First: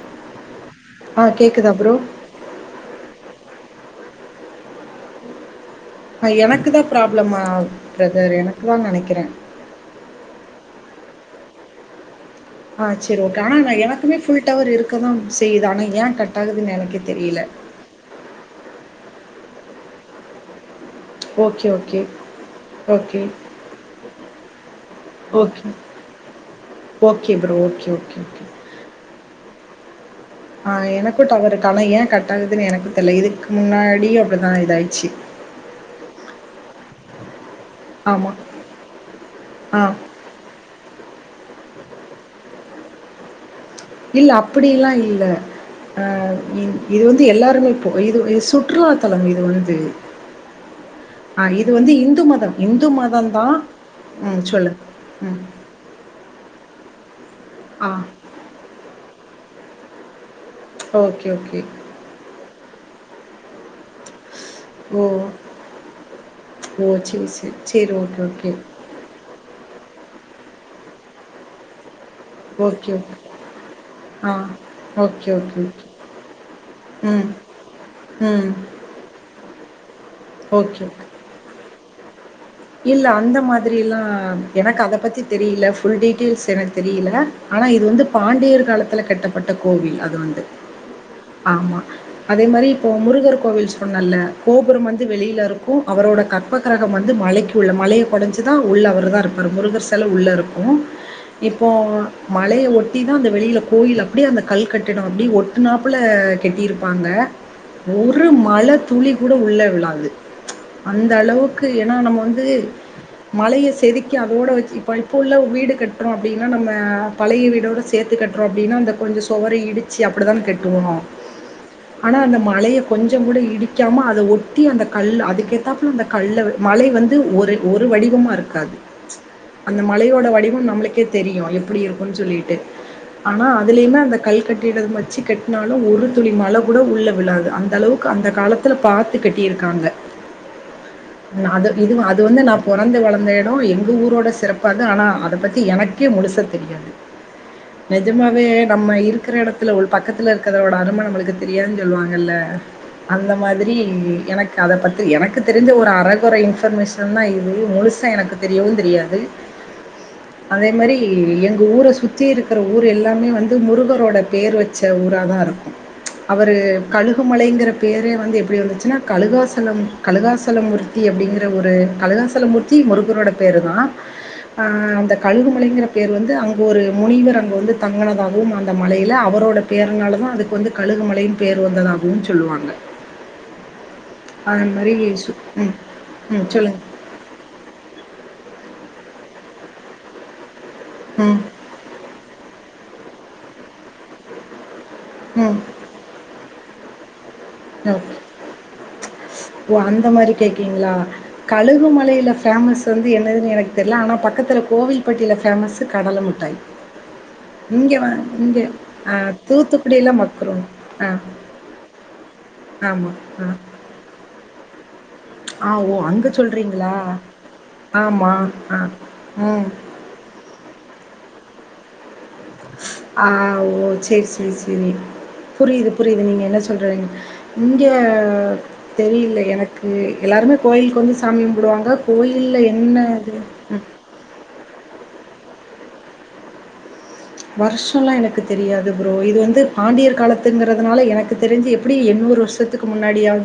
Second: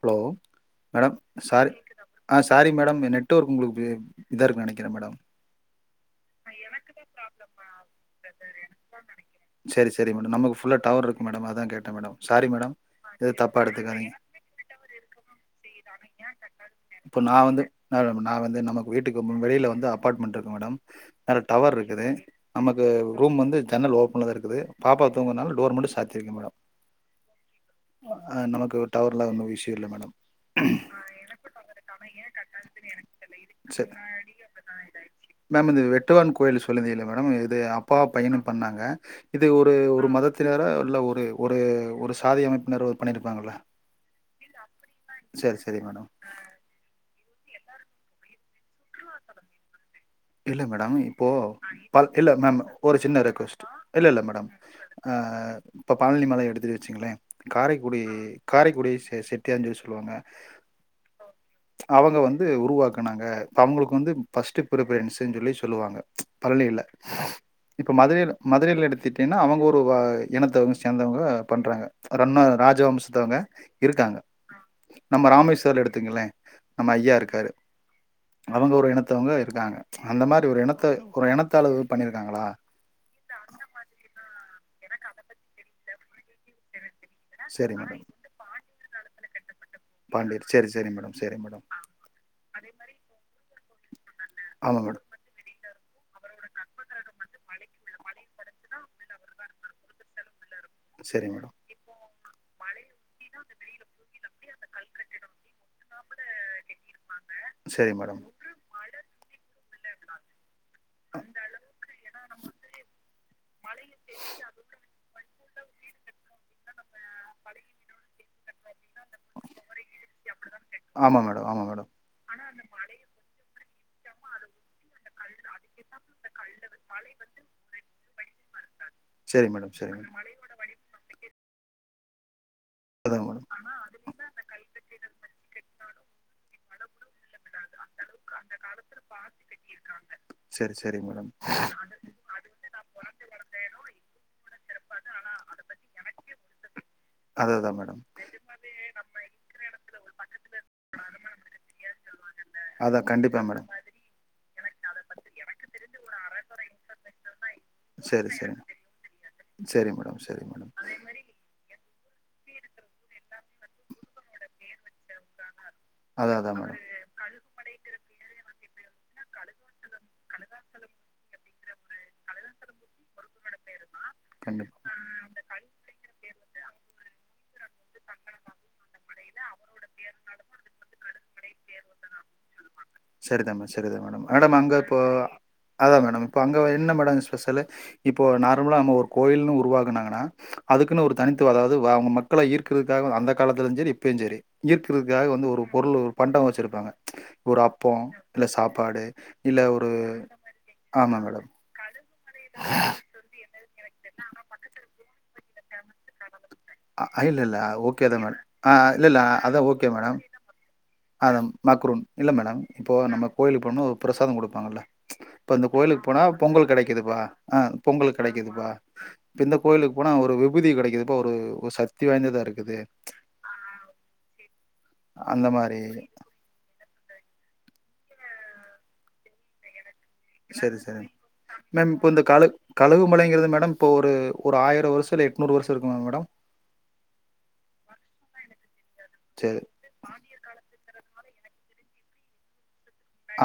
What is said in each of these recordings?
Hello madam ஆ கேக்குதா sorry bro ஆ சாரி மேடம் என் நெட்ஒர்க் உங்களுக்கு இதாருக்கு நினைக்கிறே மேடம் ஆ எனக்கு தா ப்ராப்ளமா பிரதர் எனக்கு தா நினைக்கிறே சேரி சேரி மேடம் நமக்கு ஃபுல்லாக டவர் இருக்கு மேடம் அதா கேட்டே மேடம் சாரி மேடம் ஆ செரி எதுவு ஓகே ஆனா தப்பா நா எடுத்துக்காதீங்க எனக்குமே ஃபுல் டவர் இருக்க தான் செய்யுது ஆனா ஏன் கட்ட் ஆகுதுன்னு எனக்கே இப்போ தெரியலை நா மே நா வந்து நமக்கு வீட்டுக்கு வெளியில் வந்து அப்பார்ட்மெண்ட் இருக்கு மேடம் அதுல ஓகே டவர் ஓகே இருக்குது நமக்கு ஓகே ரூம் வந்து ஜன்னல் ஓபன்ல தான் இருக்குது பாப்பா தூங்கறனால ஓகே டோர் மட்டும் சாத்திருக்கேன் madam okay bro okay okay ஆ, நமக்கு டவர்ல ஒன்னும் இஸ்யு இல்ல மேடம் ஆ எனக்கும் டவர் இருக்கு ஆனா ஏன் கட்ட ஆகுதுன்னு எனக்கும் தெரியல இதுக்கு சரி முன்னாடியு அப்டிதா இத ஆயிடுச்சு மேம் இந்தது வெட்டுவான் கோயில் சொல்லந்தீ இல் மேடம் இது அப்பா ஆமா பையனும் பண்ணாங்க இது ஒரு ஆ ஒரு மதத் தினரா இல்ல ஒரு ஒரு ஒரு சாதி அமைப்பினர பண்ணியிருப்பாங்கள இல்ல அப்டியெல்லா இல்ல மேடம். இது வந்து எல்லாருமே போக இது சுற்றுலாத்தலம் இது வந்து இல்ல மேடம் இப்போ ஆ இது வந்து ப இந்து இல்ல மதம் மேம் இந்து ஒரு சின்ன மதம் தான் ரெவஸ்ட் இல்ல இல்ல ம் மேடம் சொல்லு. ஆ ம். இப்போ பழனி மலை எடுத்துட்டு வச்சிங்களேன் ஆ. காரைக்குடி காரைக்குடி செ செட்டியா சொல்லி சொல்லுவாங்க ஓகே ஓகே அவங்க வந்து உருவாக்குனாங்க அவங்களுக்கு வந்து ஃபர்ஸ்ட் பிரி ஓ! பரன்ஸ் சொல்லி சொல்லுவாங்க ம்ச் பழனில ஓ! சரி, சரி. சரி. இப்ப ஓகே, மதுரையில ஓகே. மதுரையில் எடுத்திட்டு ஏன்னா அவங்க ஒரு வா இனத்தவங்க சேந்தவங்க பண்ணுறாங்க அது இன்னு ராஜ ஓகே, ஓகே. வம்சத்தவங்க இருக்காங்க ஆ. ஓகே, நம்ம ஓகே, ராமேஸ்வரோ ஓகே. எடுத்துங்களேன் நம்ம ஐயா ம். இருக்காரு ம் மத்தவங்க இருக்காங்க ம்ச் அந்த மாதிரி ஒரு ஓகே, இனத்த ஓகே. ஒரு இனத்த அளவு பண்ணிருக்காங்களா இல்ல அந்த மாதிரியெல்லா எனக்கு அத பத்தி தெரியல ஃபுல் டீட்டெயில்ஸ் எனக்கு தெரியல ஆனா சரி இது மேடம் வந்து பாண்டியர் காலத்துல கட்டப்பட்ட கோவில் அது வந்து பாண்டியர் சரி சரி மேடம் சரி மேடம் ஆமா அதே மாதிரி இப்போது முருகர் கோவில் சொன்னேன்ல ஆமா கோபுரம் மேடம் வந்து வெளியில இருக் கும் அவரோடய கற்பகிரகம் வந்து மலைக்கு உள்ள மலையை குடைஞ்சிதான் உள்ள அவர் தான் இருப்பார் முருகர் சில உள்ளே இருக் கும் சரி மேடம் இப்போ மலையை ஒட்டி தா அந்த வெளியில கோயில அப்டி அந்த கல் கட்டிடம் அப்டி ஒட்டு நாப்புல கட்டிருப்பாங்க சரி மேடம் ஒரு மழ துளி கூட உள்ள விழாது ம்ச் அந்த அளவுக்கு ஏன்னா நம்ம வந்து மழைய செதுக்கி அதோட வச்சு இப்ப இப்ப உள்ள வீடு கட்டுறோம் அப்டின்னா நம்ம பழைய வீடோட சேத்து கட்டுறோம் அப்டின்னா அந்த கொஞ்சோ சுவர இடிச்சு அப்டித்தான கட்டுவோம் ஆமா மேடம் ஆமா மேடம் ஆனா அந்த மலைய கொஞ்சோ கூட இடிக்காம அத ஒட்டி அந்த கல் அதுக்கேத்தாப்பல அந்த கல்ல மலை வ ந்து ஒரு ஒரு வடிவமா இருக்காது ம்ச் சரி மேடம் அந்த சரி மேடம் மலையோட வடி வம் நம்மளுக்கே தெரியு எப்டி இருக்கும்ன்னு சொல்லிட்டு அதா மேடம் ஆனா அதுலேயுமே அந்த கல் கட்டிட வச்சு கட்டினாலும் ஒரு துளி மழ கூட உள்ளே விழாது அந்த அளவுக்கு அந்த காலத் தில பாத்துக்கட்டி இருக்காங்க செரி செரி மேடம் நா அதற்கு இது அது இது வந்து நான் பொறந்து வளர்ந்த இடம் எங்கள் ஊரோட சிறப்பாது ஆனா அத பத்தி எனக்கே முழுச தெரியாது அது அதா மேம் நெஜமாவே நம்ம இருக்கிற எடத்துல உள் பக்கத்துல இருக்கரதோட அரும நம்மளுக்கு தெரியான் சொல்லுவாங்கல்ல அதா அந்த கண்டிப்பா மேடம் மாதிரி எனக் அத பற்றி எனக்கு தெரிஞ்ச ஒரு அரகுறை இன்ஃபர்மேஷன் தா இது முழுசா சரி எனக்கு சரி தெரியவு தெரியாது சரி மேடம் சரி அதே மேடம் மாதிரி எங் ஊர சுத்தி இருக்கிற ஊர் எல்லாமே வந்து முருகரோட பேர் வச் ச்ச ஊரா தா இருக்கு அதா அதா அவரு மேடம் கழுகுமலைங்கிற பேரே வந்து எப்படி வந்துச்சுன்னா கழுகாசலம் கழுகாசலம் மூர்த்தி அப்படிங்க ற ஒரு கலகாசலம் மூர்த்தி முருகரோட பேரு தா அ கண்டிப்பா அந்த கழுகுமலைங்கிற பேர் வந்து அங்க ஒரு முனிவர் அங்க வந்து தங்கனதாகவும் அந்த மலையில அவரோட பேர்னால தா அதுக்கு வந்து கழுகு மலைன் பேர் வந்ததாகவு சொல்லுவாங்க சரிதா மே சரிதா மேடம் மேடம் அது அங்க மாரி இப்போ சு ம் அதா மேடம் இப்ப ம் அங்க சொல்லுங்க என்ன மேடம் ஸ்பெஷல்லு இப்போ நார்மல்லா நம்ம ஒரு கோயில்ன்னு உருவாகுனாங்கன்னா அதுக்குன்ன ஒரு ம் தனித்துவ அதாவ து வ அவங்க மக்களை ஈர்க்கிறக்காவு அந்த காலத்துலியு செரி இப்பையு செரி ஈர்க்குறக்காக வந்து ம் ஒரு பொருள் ஒரு பண்டவோ வச்சிருப்பாங்க ஒரு அப்போ ஓகே இல்ல சாப்பாடு இல்ல ஓ ஒரு அந்த மாரி கேக்கிங்களா ஆமா மேடம். கழு கு மலையில ஃபேமஸ்சு வந்து என்னதுன் எனக் தெரில ஆனா பக்கத்தில கோவில்பட்டியில ஃபேமஸ்சு கடல முட்டாய் அ இல்ல, இல்ல. இங்க ஓகே வா தான் மேடம். இங்க ஆ இல்ல, அ தூத்துக்குடியில மக்குறுன் அதாம் மக்ரூன் இல்ல மேடம் இப்போ ஆமா நம்ம ஆ கோயிலுக் போனா பிரசாதம் குடுப்பாங்கல்ல இப்ப இந்த ஆ ஓ கோயிலுக் போனா அங்க பொங்கல் சொல்றீங்களா கிடைக்குதுப்பா ஆ பொங்கல் ஆமா கிடைக்குதுபா ஆ இப்ப இந்த ம் கோயிலுக் போனா ஒரு விபுதி கிடைக்கக்குதுபா ஒரு சத்தி வாய்ந்ததா இருக் ஆ ஓ சேர் சேரி சேரி அந்த மாரி புரியுது புரியுது நீங்க என்ன சொல்றீங் இங்கே தெரியல எனக்கு எல்லாருமே சரி கோயிலுக்கு சரி வந்து சாமி மேம் கும்பிடுவாங்க இப்போ இந்த கழு கோயில்ல என்ன இது கழுகுமலைங்கிறது மேடம் ம். இப்போ ஒரு ஒரு ஆயிர வருஷ இல்ல எட்நூறு வருஷ இருக்குமே மேடம் வருஷல்லா எனக்கு தெரியாது ப்ரோ இது சரி வந்து பாண்டியர் காலத்துங்கிறதுனால எனக்கு தெரிஞ்சு எப்படி எண்ணூறு வருஷத் துக்கு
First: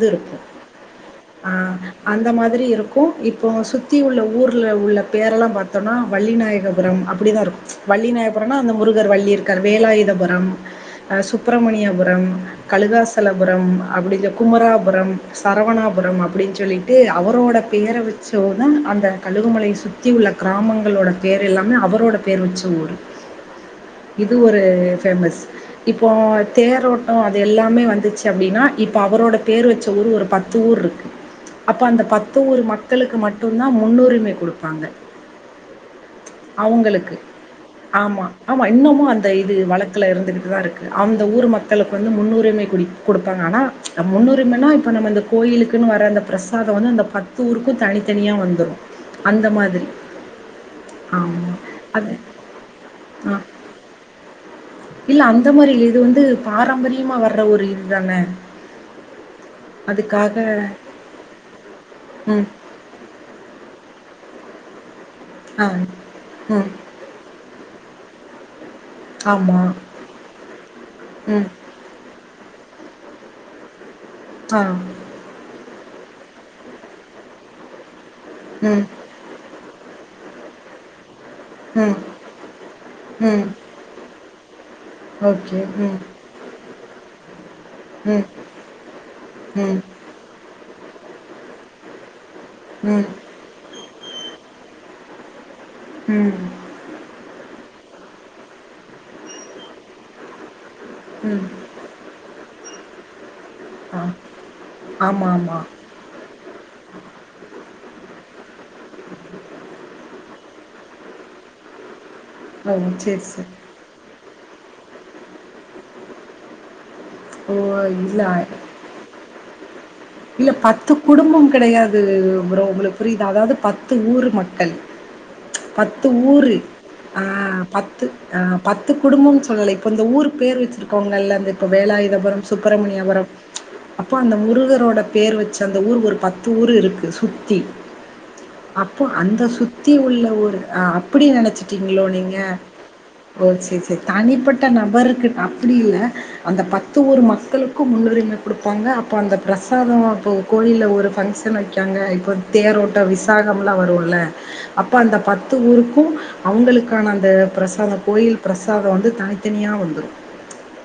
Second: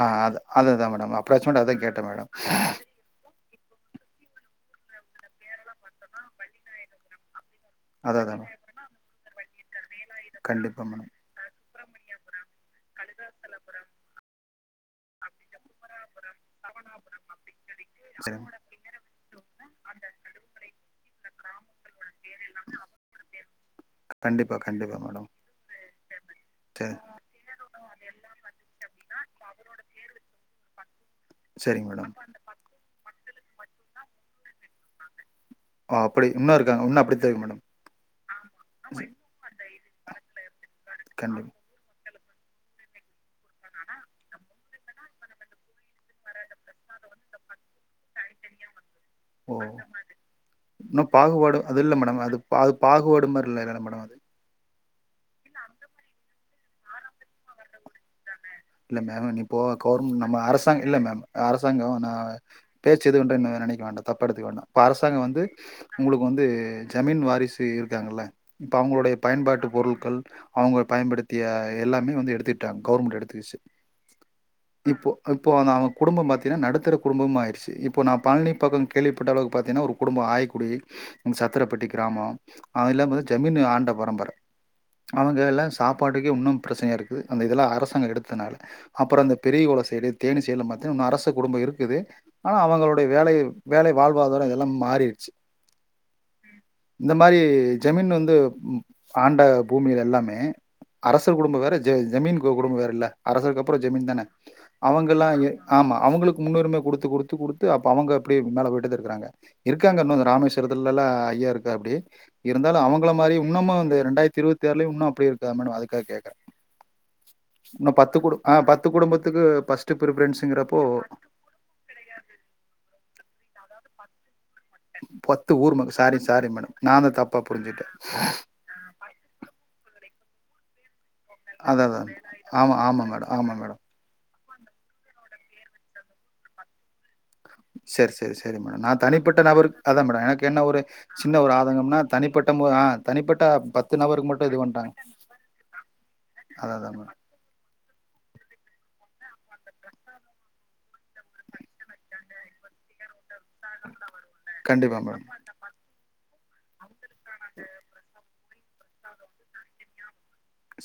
ஆ இருக்கு அது அதுதா மேடம் அ அப்ராக்சிமேட்டா அதா கேட்டே அந்த மேடம் மாதிரி இருக் க்கு இப்போ சுத்தி உள்ள ஊர்ல்ல உள்ள பேர் எல்லா பாத்தோன்னா வள்ளிநாயகபுரம் அப்படிதா இருக்கு வள்ளி அதா அதா மேம் நாயப்புரன்னா அந்த முருகர் வள்ளி இருக்கார் வேலாயுதபுரம் கண்டிப்பா மேடம் ஆ சுப்பிரமணியபுரம் கழுகாசலபுரம் அப்படி இந்த குமராபுரம் சரவணாபுரம் அ ப்படின் சொல்லிட்டு அவரோட பேர சரிங்க வச்சோதா அந்த கழுகுமலை சுத்தி உள்ள கிராமங்களோட பேர் எல்லாமே அவரோட பேர் வச்சு ஊரு இது கண்டிப்பா ஒரு கண்டிப்பா மேடம் ஃபேமஸ் இப்போ சரி தேரோட்டோ அது எல்லாமே வந்துச்சு அப்படின்னா இப்ப அவரோட பேரு வச்ச ஊர் ஒரு பத்து ஊர் இருக்கு அப்ப சரிங்க அந்த மேடம் பத்து ஊருக மக்களுக்கு மட்டுந்தா முன்னூரிமை கொடுப்பாங்க ஓ அப்படி இன்னு இருக்காங்க இன்னு அவுங்களுக்கு அப்படித்தா இருக்கு மேடம் ஆமா ஆமா இன்னமு அந்த இது வழக்குல இருந்துகிட்டுதா இருக்கு அந்த ஊரு கண்டிப்பா மக்களுக்கு வந்து முன்னூரிமை கொ கொடுப்பாங்க ஆனா முன்னுரிமைன்னா இப்போ நம்ம அந்த கோயிலுக்குன்னு வர அந்த பிரசாதோ வந்து அந்த பத்து ஊருக்கு தனித்தனிய வந்துரு அந்த ஓ மாதிரி இன்னு பாகுபாடு அது இல்ல மேடம் அது அது பாகுபாடும் ஆ. மாரி இல்ல மேடம் அது இல்ல அந்த மாரி இது வந்து பாரம்பரியமா வர்ர ஒரு இதுதானே இல்ல மேம் இப்போ கவுர்மெண் நம்ம அரசாங் இல்ல மேம் அரசாங்கோ நா ம். பேச்சு எதுவு [unintelligible] நெனைக்க வேண்டா தப்பா எடுத்துக்க வேண்டா இப்ப அரசாங்க வந்து ஆ. உங்களுக்கு வந்து ம். ஜாமீன் வாரிசு இருக்காங்கள்ள இப்ப அவங்களுடைய ஆமா. பயன்பாட்டு பொருள்கள் அவங்க பயன்படுத்திய ம். எல்லாமே வந்து எடுத்துட்டாங்க கவுர்மெண்ட் எடுத்துகிச்சு ஆ இப்போ இப்போ நா அவுங்க குடும்போ பார்த்தீன்னா நடுத்தர குடும்பம ஆயிருச்சு இப்போ நா பழ்னி பக்கோ ம். கேள் விபட்ட அளவுக்கு பார்த்தீனா ஒரு குடும்போ ஆயிக்குடி சத்திரப்பட்டி ம். கிராமோ அது எல்லாம பாத்த ம். ஜமீனு ஆண்ட பரம்பர அவங்க ஓகே. எல்லா ம். சாப்பாட்டுக்கே இன்னு ப்ரச்சனையா இருக்கு அந்த இதுல அரசு ம் அப்புறோ இந்த பெரிகுளோ ம். சைடு தேனி சைட்லா பாத்த இன்னு அரச குடும்போ இருக்குது ஆனா அவங்களுடைய ம். வேலை வேலை வாழ்வாதாரோ எல்லா மாறிடுச்சு ம் இந்த மாரி ஜமீன் வந்து ஆண்ட பூமியில எல்லாமே அரச ம். குடும்ப வேற ஜ ஜமீன் குடும்ப வேறல்ல அரசருக் அப்றோ ஆ. ஜமீன் தானே அவங்கல்லா ஆமா அவங்களுக் முன்னுரிமை குடுத்து குடுத்து குடுத்து அப்ப அவங்க அப்டி மேல போய்ட்டுதா இருக்குறாங்க இருக்காங்க இன்னு இந்த ராமேஸ்வரத்துலல்லா ஐயா இருக்கா ஆப்டி ஓ! இருந்தாலு அவங்கள சரி, மாரி சரி. உன்னுமு இந்த ரெண்டாயிரத்தி இருவத் ஆர்ல இன்னு அப்டே இருக்கா மேடோ அதுக்க கேக்ற ஓ! இன்னு பத்து குடு இல்ல அ பத்து குடும்பத்துக்கு பஸ் இல்ல பத்து குடும்போ கெடையாது ப்ரோ உங்ளுக் புரிது அதாவது பத்து ஊரு மக்கள் ஊர் ம பத்து சாரி, சாரி ஊரு மேடம். நான் தான் அ தப்பா புரிஞ்சுட்டேன். பத்து அ பத்து குடும்போன் சொல்லலை இப்ப இந்த ஊரு பேர் வச்சிரு க்கோங்கல்ல இந்த இப்போ அதான், அதான். வேலாயுதபுரம் ஆமா, ஆமா சுப்பரமணியபுரம் மேடம். ஆமா மேடம். அப்போ அந்த முருகரோட பேர் வச்சு அந்த ஊரு ஒரு பத்து ஊர் இருக்கு சுத்தி சரி, சரி, சரி மேடம். நான் அப்போ தனிப்பட்ட அந்த நபருக்கு சுத்தி அதான் மேடம். உள்ள எனக்கு ஊரு என்ன ஒரு அ அப்டி சின்ன ஒரு ஆதங்கம்னா, நெனச்சிட்டீங்ளோ நீங்க தனிப்பட்ட மு ஆ தனிப்பட்ட ஓ செரி செரி நபருக்கு மட்டும் இது தனிப்பட்ட பண்ணிட்டாங்க. நபருக்கு அப்டி இல்ல அந்த அதான், அதான் பத்து மேடம். ஊர் மக்கள் முன்னுரிமை குடுப்பாங்க அப்ப அந்த பிரஸ் பிரசாதமு இப்போ கோயில்ல ஒரு ஃபங்க்ஷன் வைக்காங்க இப்போ தேரோட் ட விசாகம்லா வருல அப்ப கண்டிப்பா அந்த மேடம். பத்து ஊருக்கு அவுங்களுக்கான அந்த பிரசாத கோயில் பிரசாத வந்து தனித்தனியா வந்துரு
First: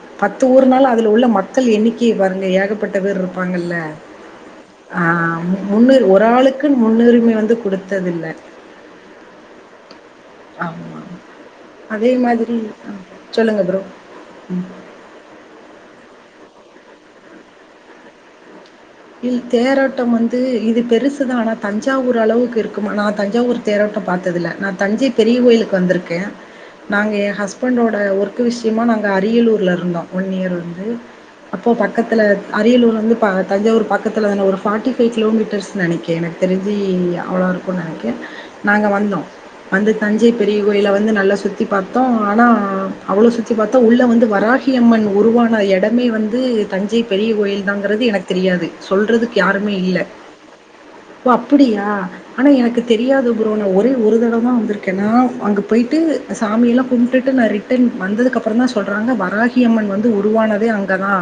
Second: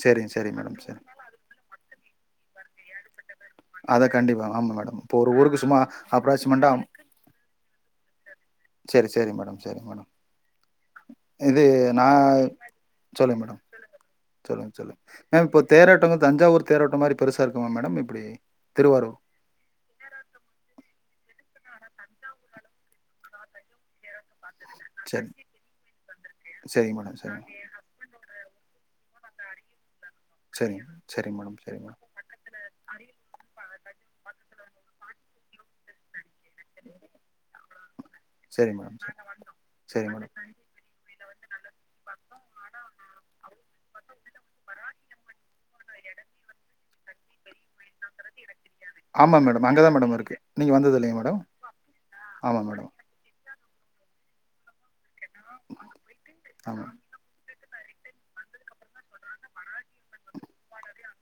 சரிங்க, பத்து சரி ஊர் மேடம். நாளு அதுல உள்ள மக்கள் எண்ணிக்கைய பாருங்க ஏகப்பட்ட பேர் இருப்பாங்கல்ல அத கண்டிப்பா ஆமா மேடம் ஆ இப்போ ஒரு ஊருக்கு சும்மா முன்னு ஒரு அப்ராக்சிமெண்டா ஆளுக்குன் முன்னுரிமை வந்து குடுத்ததில்ல சேரி சேரி மேடம் சேரி மேடம் ஆமா. இது நா அதே மாதிரி அ சொல்லுங்க மேடம் ப்ரோ. ம். சொல்லுங் சொல்லுங் மேம் இப்போ தேரோட்டங்கது தஞ்சாவூர் தேரோட்டம் மாரி பெருசா இருக்குமா மேடம் எப்டி திருவாரூர் இல் தேரோட்டம் வந்து இது பெருசு தா ஆனா தஞ்சாவூர் அளவுக்கு இருக்குமானா நா தஞ்சாவூர் தேரோட்டோ பார்த்ததில்ல நா தஞ்சை செரி பெரியகோயிலுக்கு வந்திருக்கே செரிங்க நாங்க மேடம் எ செரிங்க ஹஸ் பண்டோட ஒர்க்கு விஷ்யமா நாங்க அரியலூர்ல இருந்தோ ஒன் இயர் வந்து செரிங்க செரிங்க மேடம் அப்போ செரிங்க மேடம் பக்கத்துல அரியலூர் வந்து பா தஞ்சாவூர் பக்கத்துல தான ஒரு ஃபாட்டி ஃபைவ் கிலோமீட்டர்ஸ் நெனக்கி எனக் தெரிஞ்சி அவ்ளோ இருக்கு நெனைக்க செரி நாங்க மேடம் வந்தோ வந்து செரி தஞ்சை மேடம் பெரிய கோயில வந்து நல்லா சுத்தி பார்த்தோ ஆனா அவ்ளோ சுத்தி பாத்தோ உள்ள வந்து வரா கி அம்மன் உருவான இடமே வந்து தஞ்சை பெரிய கோயில் தாங்கிறது எனக் தெரியாது சொல்றதுக் ஆமா மேடம் யாருமே அங்கதா இல்ல மேடம் இருக்கு நீங்க வந்தது இல்லையா ஓ மேடம் அப்படியா ஆனா ஆமா எனக்கு மேடம் தெரியாத [unintelligible] ஒரே ஒரு தடவதா வந்திருக்கே நா அங்க போயிட்டு சாமியெல்லா ஆமா கும் டுட்டு நா ரிட்டர்ன் வந்ததுக்கப்புற தா சொல்றாங்க வராகி அம்மன் வந்து உருவானதே அங்க தா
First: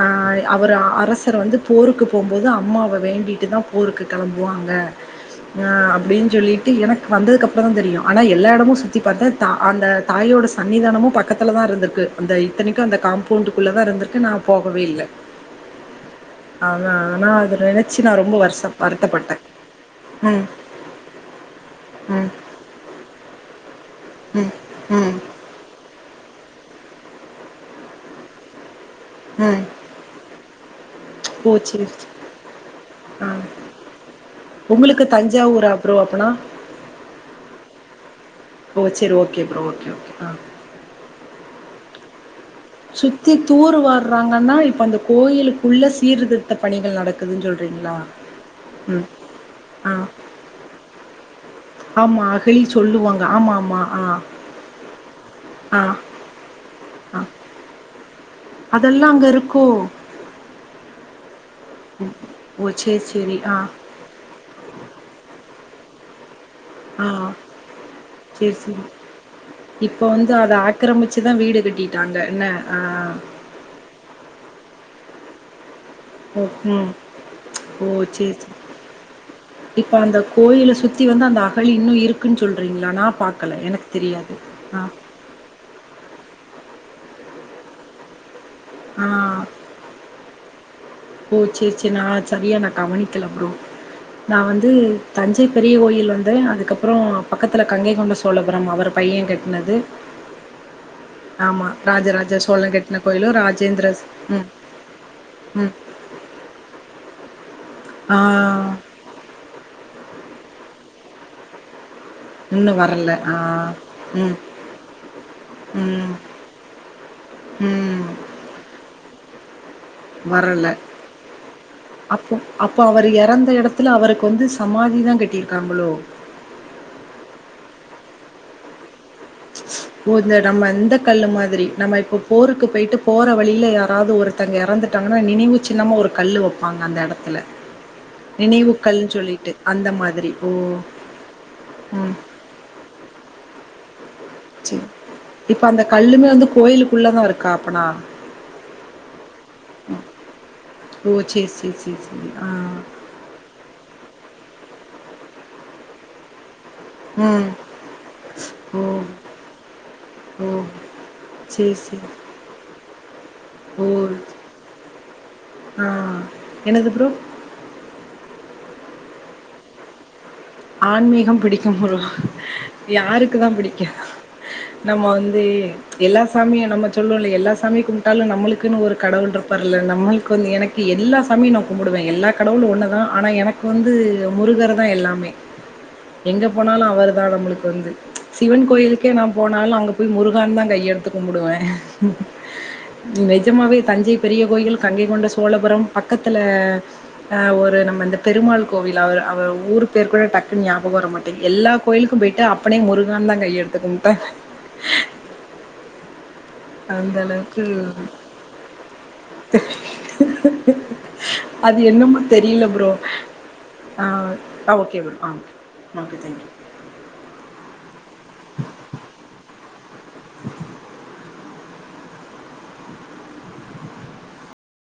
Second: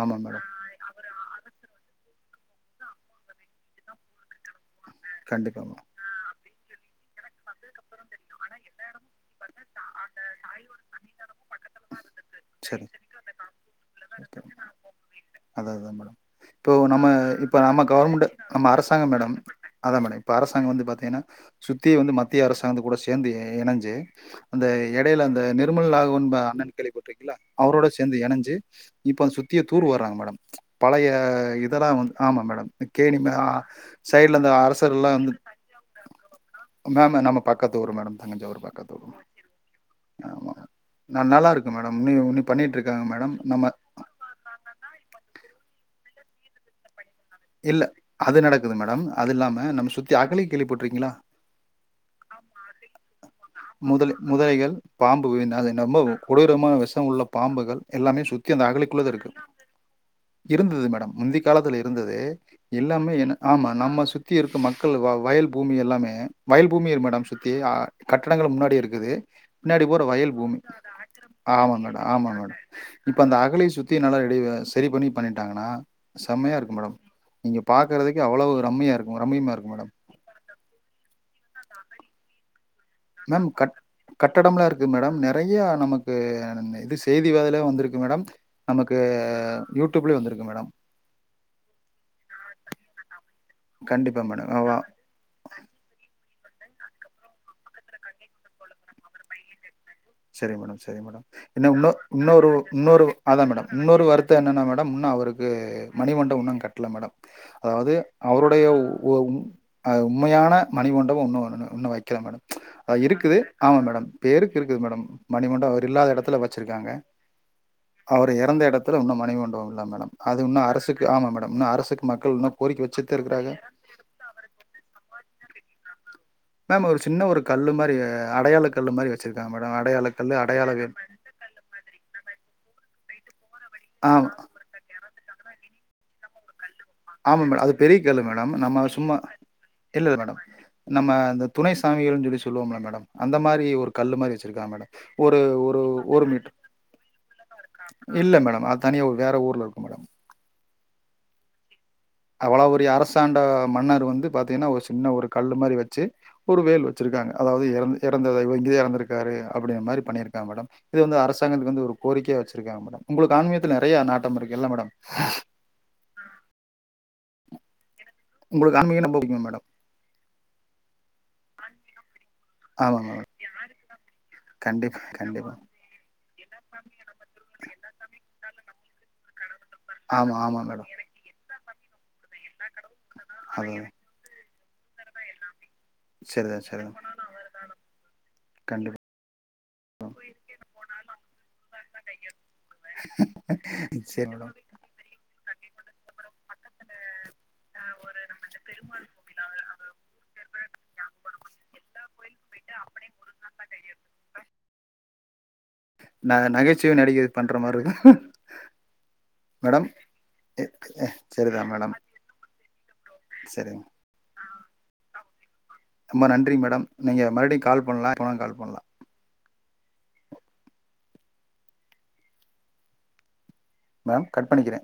ஆ ஆமா மேடம் அவர் அரசர் வந்து போருக்கு போம்போது அம்மாவ வேண்டிட்டு தா போருக்கு கெளம்புவாங்க கண்டிப்பா ஆ மேடம் அப்டின் சொல்லிட்டு எனக் வந்ததுக்கப்புற தா தெரியு ஆனா எல்லா இடமு சுத்தி பாத்த தா அந்த தாயோட சன்னிதானமு பக்கத்துல தா இருந்திர்க்கு அந்த இத்தனைக்கு சரி அந்த காம்பவுண்டுக்குள்ள தா இருந்திருக்கு நா ஓகே போகவே இல்ல அதா அதா மேடம் இப்போ ஆனா நம்ம ஆனா அத இப்ப நம்ம நினைச்சு நான் கவர்மெண்ட்டு ரொம்ப நம்ம வருச அரசாங்கம் மேடம் வருத்தப்பட்டேன். அதா மேடம் இப்ப ம், அரசாங்கம் வந்து பாத்தீங்கனா சுத்தியு வந்து ம். மத்திய அரசாங்கத் கூட சே சேர்ந்து இனஞ்சு ம் அந்த ம் எடையில அந்த அந்த நிர்மல் ராகவன் அண்ணன் கேள்விப்பட்டிருக்கீங்ல அவரோட சேந்து இனஞ்சு இப்ப அங் ம் சுத்தியு தூர் வார்றாங்க மேடம் பழைய ஓ சரி இதெல்லா சரி வந் ஆமா மேடம் ஆ [unintelligible] சைடுல அந்த அரசர் எல்லா வந்து ப்புறோ அப்பனா மேம் நம்ம பக்கத்து ஊரு மேடம் தஞ்சாவூர் ஓ சேரி ஓகே ப்ரோ ஓகே ஓகே ஆ நா நல்லா இருக்க மேடம் [unintelligible] சுத்தி மேடம் நம்ம தூறு வார்றாங்கன்னா இப்ப அந்த கோயிலுக்குள்ள சீர்திருத்த பணிகள் நடக் இல்ல அது நடக்குது மேடம் அது இல்லாம ஆ நம் சுத்தி அகழி கேள்விபட்ருக்கீங்களா ஆமா அகழி சொல்லுவாங்க ஆமா ஆமா ஆ முதலை முதலைகள் பாம்பு ஆ [unintelligible] உயரமான விஷமுள்ள ஆ பாம்புகள் எல்லாமே சுத்தி அந்த அகழிக்குள்ள அதெல்லா தா அங்க இருக்கு இருக்கோ இருந்துது மேடம் முந்தி காலத்துல இருந்தது ஓ சரி எல்லாமே என் சரி ஆ ஆமா நம்ம சுத் சுத்தி இருக்க மக்கள் வ வயல் பூமி எல்லாமே வயல் பூமி இரு ஆ மேடம் சுத்தி அ கட்டடங்கள் சரி முன்னாடி சரி இருக்குது பின்னாடி இப்ப பூரா வந்து வயல் அத பூமி ஆக்கிரமிச்சுதா வீடு ஆமா மேட கட்டிட்டாங்க ஆமா என்ன மேட ஆ இப்ப அந்த அகழி சுத் த்தி நல்லா ரெடி செரி பண்ணி பண்ணிட்டாங்கனா ஓ செம்மையா இருக்கு ம் மேடம் நீங்க ஓ பாக்கறதுக்கு சரி அவ்ளோ சரி ரம்மியா இருக்கு ரம்மியம்மா இருக்கு மேடம் இப்ப அந்த கோயில சுத்தி வந்து அந்த அகழி இன்னு இருக்குன் சொல்றீங்களா நா பாக்கல எனக் தெரியாது ஆ றைய நமக்கு அந்த இது செய்தி வோதல வந்திருக்கு மேடம் நமக்கு ஆ. யூட் ட்யூப்லயு வந்திருக்கு மேடம் ஓ சேர் சேர் நா சரியா நா கவனிக்கல ப்ரோ கண்டிப்பா நா வந்து மேடம் தஞ்சை பெரிய கோயில் வந்து அதுக்கப்புறோ பக்கத்தில கங்கை கொண்ட சோழபுரம் அவரு பைய கட்டினது செரி மேடம் செரி மேடம் என்ன [unintelligible] ராஜராஜ வுன்னொரு சோழன் கட்டுன வுன்னொரு கோயிலும், அதா மேடம் ராஜேந்திர ஸ் வுன்னொரு வருத்த ம், என்னனா மேடம் வுன்னு அவருக்கு ம். மணிமண்டபோ வுன்னு கட்ல மேடம் அதாவுது ஆ. அவருடைய உ ஒ உன் அ உண்மையான மணிமண்டவோ வுன்னு வுன்னு வெக்கல மேடம் இன்னும் அ வரல. ஆ. இருக்குது ஆமா மேடம் ம், பேருக்கு இருக்குது மேடம் மணிமண்டபோ அவர் ம், இல்லாத எடத்துல வெச்சுருக்காங்க ம். அவரு எறந்த எடத்தில வுன்னு மணிமண்டபம் இல்ல மேடம் அது வுன்னு வரல. அரசுக்கு ஆமா மேடம் இன்னு அரசுக்கு மக்கள் இன்னு கோரிக்க வெச்சுட் தா இருக்கறாங்க த்துல அவருக்கு வந்து சமாதி தா கட்டிருக்காங்களோ மேம் ஒரு சின்ன ஒரு கல்லு மாரி அடையாள கல்லு மாரி வெச்சிருக்காங்க மேடம் ஓ! அடையாள இந்த கல்லு நம்ம அடையாள வே இந்த கல்லு மாத்ரி நம்ம இப்போ போருக்கு போய்ட்டு போற வழியில ஆ யாராவது ஒருத்தங்க இறந்துட்டாங்கனா நினைவு சின்னமா ஒரு கல்லு வெப் ஆமா மேடம் அது பெரியக்கல்லு மேடம் நம்ம அது கல்ன்னு சும்மா சொல்லிட்டு. அந்த இல்லல மாதிரி. மேடம் ஓ! நம்ம இந்த துணை ம். சாமிகள்ன் சொல்லி சொல்லுவோம்ல மேடம் அந்த மாரி ஒரு கல்லு மாரி வெச் சிருக்கா சரி. மேடம் ஒரு இப்ப ஒரு அந்த ஒரு கல்லுமே வந்து மீட்டர் கோயிலுக்குள்ள தான் இருக்கா அப்பனா? இல்ல மேடம் அது தனிய ஒர் வேற ஊர்ல இருக்கு மேடம் ஓ சேர் சேர் சே அவளோ பெரிய அரசாண்ட மன்னர் வந்து பாத்தேனா ஒரு சின்ன ஒரு கல்லு மாரி வெச்சு ஒரு வேல் வெச்சிருக்காங்க ம். அதாவது இறந் இறந்தது ஓ! இறந்திருக்காரு அப்படின்ற மாதிரி பண்ணியிருக்காங்க ஓ! மேடம் இது வந்து அரசாங்கத்துக் சரி, வந்து ஒரு சரி. கோரிக்கையா வெச்சிருக்காங்க மேடம் உங்குளுக்கு ஆன்மீகத்துல ஓ! நெறைய நாட்டம் இருக்கு இல்ல மேடம் ஆ என்னது ப்ரோ உங்களுக்கு ஆன்மீக ரொம்ப பிடிக்கு மேடம் ஆன்மீகம் பிடிக்கும் ப்ரோ ஆமா மேடம் யாருக்கு தா பிடிக்கா கண்டிப்பா நம்ம வந்து கண்டிப்பா எல்லா சாமியு நம்ம சொல்லு இல்ல எல்லா சாமியு கும்ப்ட்டாலு நம்மளுக்குன்னு ஒரு கடவுள் இருப் வரல நம்மளுக்கு ஆமா வந்து ஆமா எனக்கு மேடம் ப்பார்ல எல்லா சாமியு நா கும்பிடுவே எல்லா கடவுளு ஒன்னு தா ஆனா எனக்கு அதுதா வந்து முருகர் தா எல்லாமே எங்க சரிதா போனாலு சரிதா அவர் தா நம்மளுக்கு வந்து சிவன் கண்டிப்பா கோயிலுக் கே நா போனாலு அங்க போய் முருகானு தா கையெடுத்து கும்புடுவே நீ நெஜமாவே தஞ்சை சரி பெரிய மேடம் கோயில் கங்கை கொண்ட சோழபுரம் பக்கத்துல அ ஒரு நம்ம வந்து பெருமாள் கோவில் அவர் அவர் ஊருக் பேர் கூட டக்குனு ஞாபக வர மாட்டேங்க எல்லா கோயிலுக்கு போயிட்டு அப்பனே முருகானு தா கையெடுத்து கும்ப்ட்ட நா நகைச்சுவை அந்த நடிகை பண்ற அளவுக்கு மாரி இருக்கு மேடம் எ எ சரிதா அது மேடம் என்னமோ தெரியல ப்ரோ சரிங்க ஆ ஓகே மேம் ஆ ஓகே ரொம்ப தேங்க்யூ நன்றி மேடம் நீங்க மறுபடியு கால் பண்ணலா எப்பனா கால் பண்ணலா [inaudible] மேம் கட் பண்ணிக்கிறே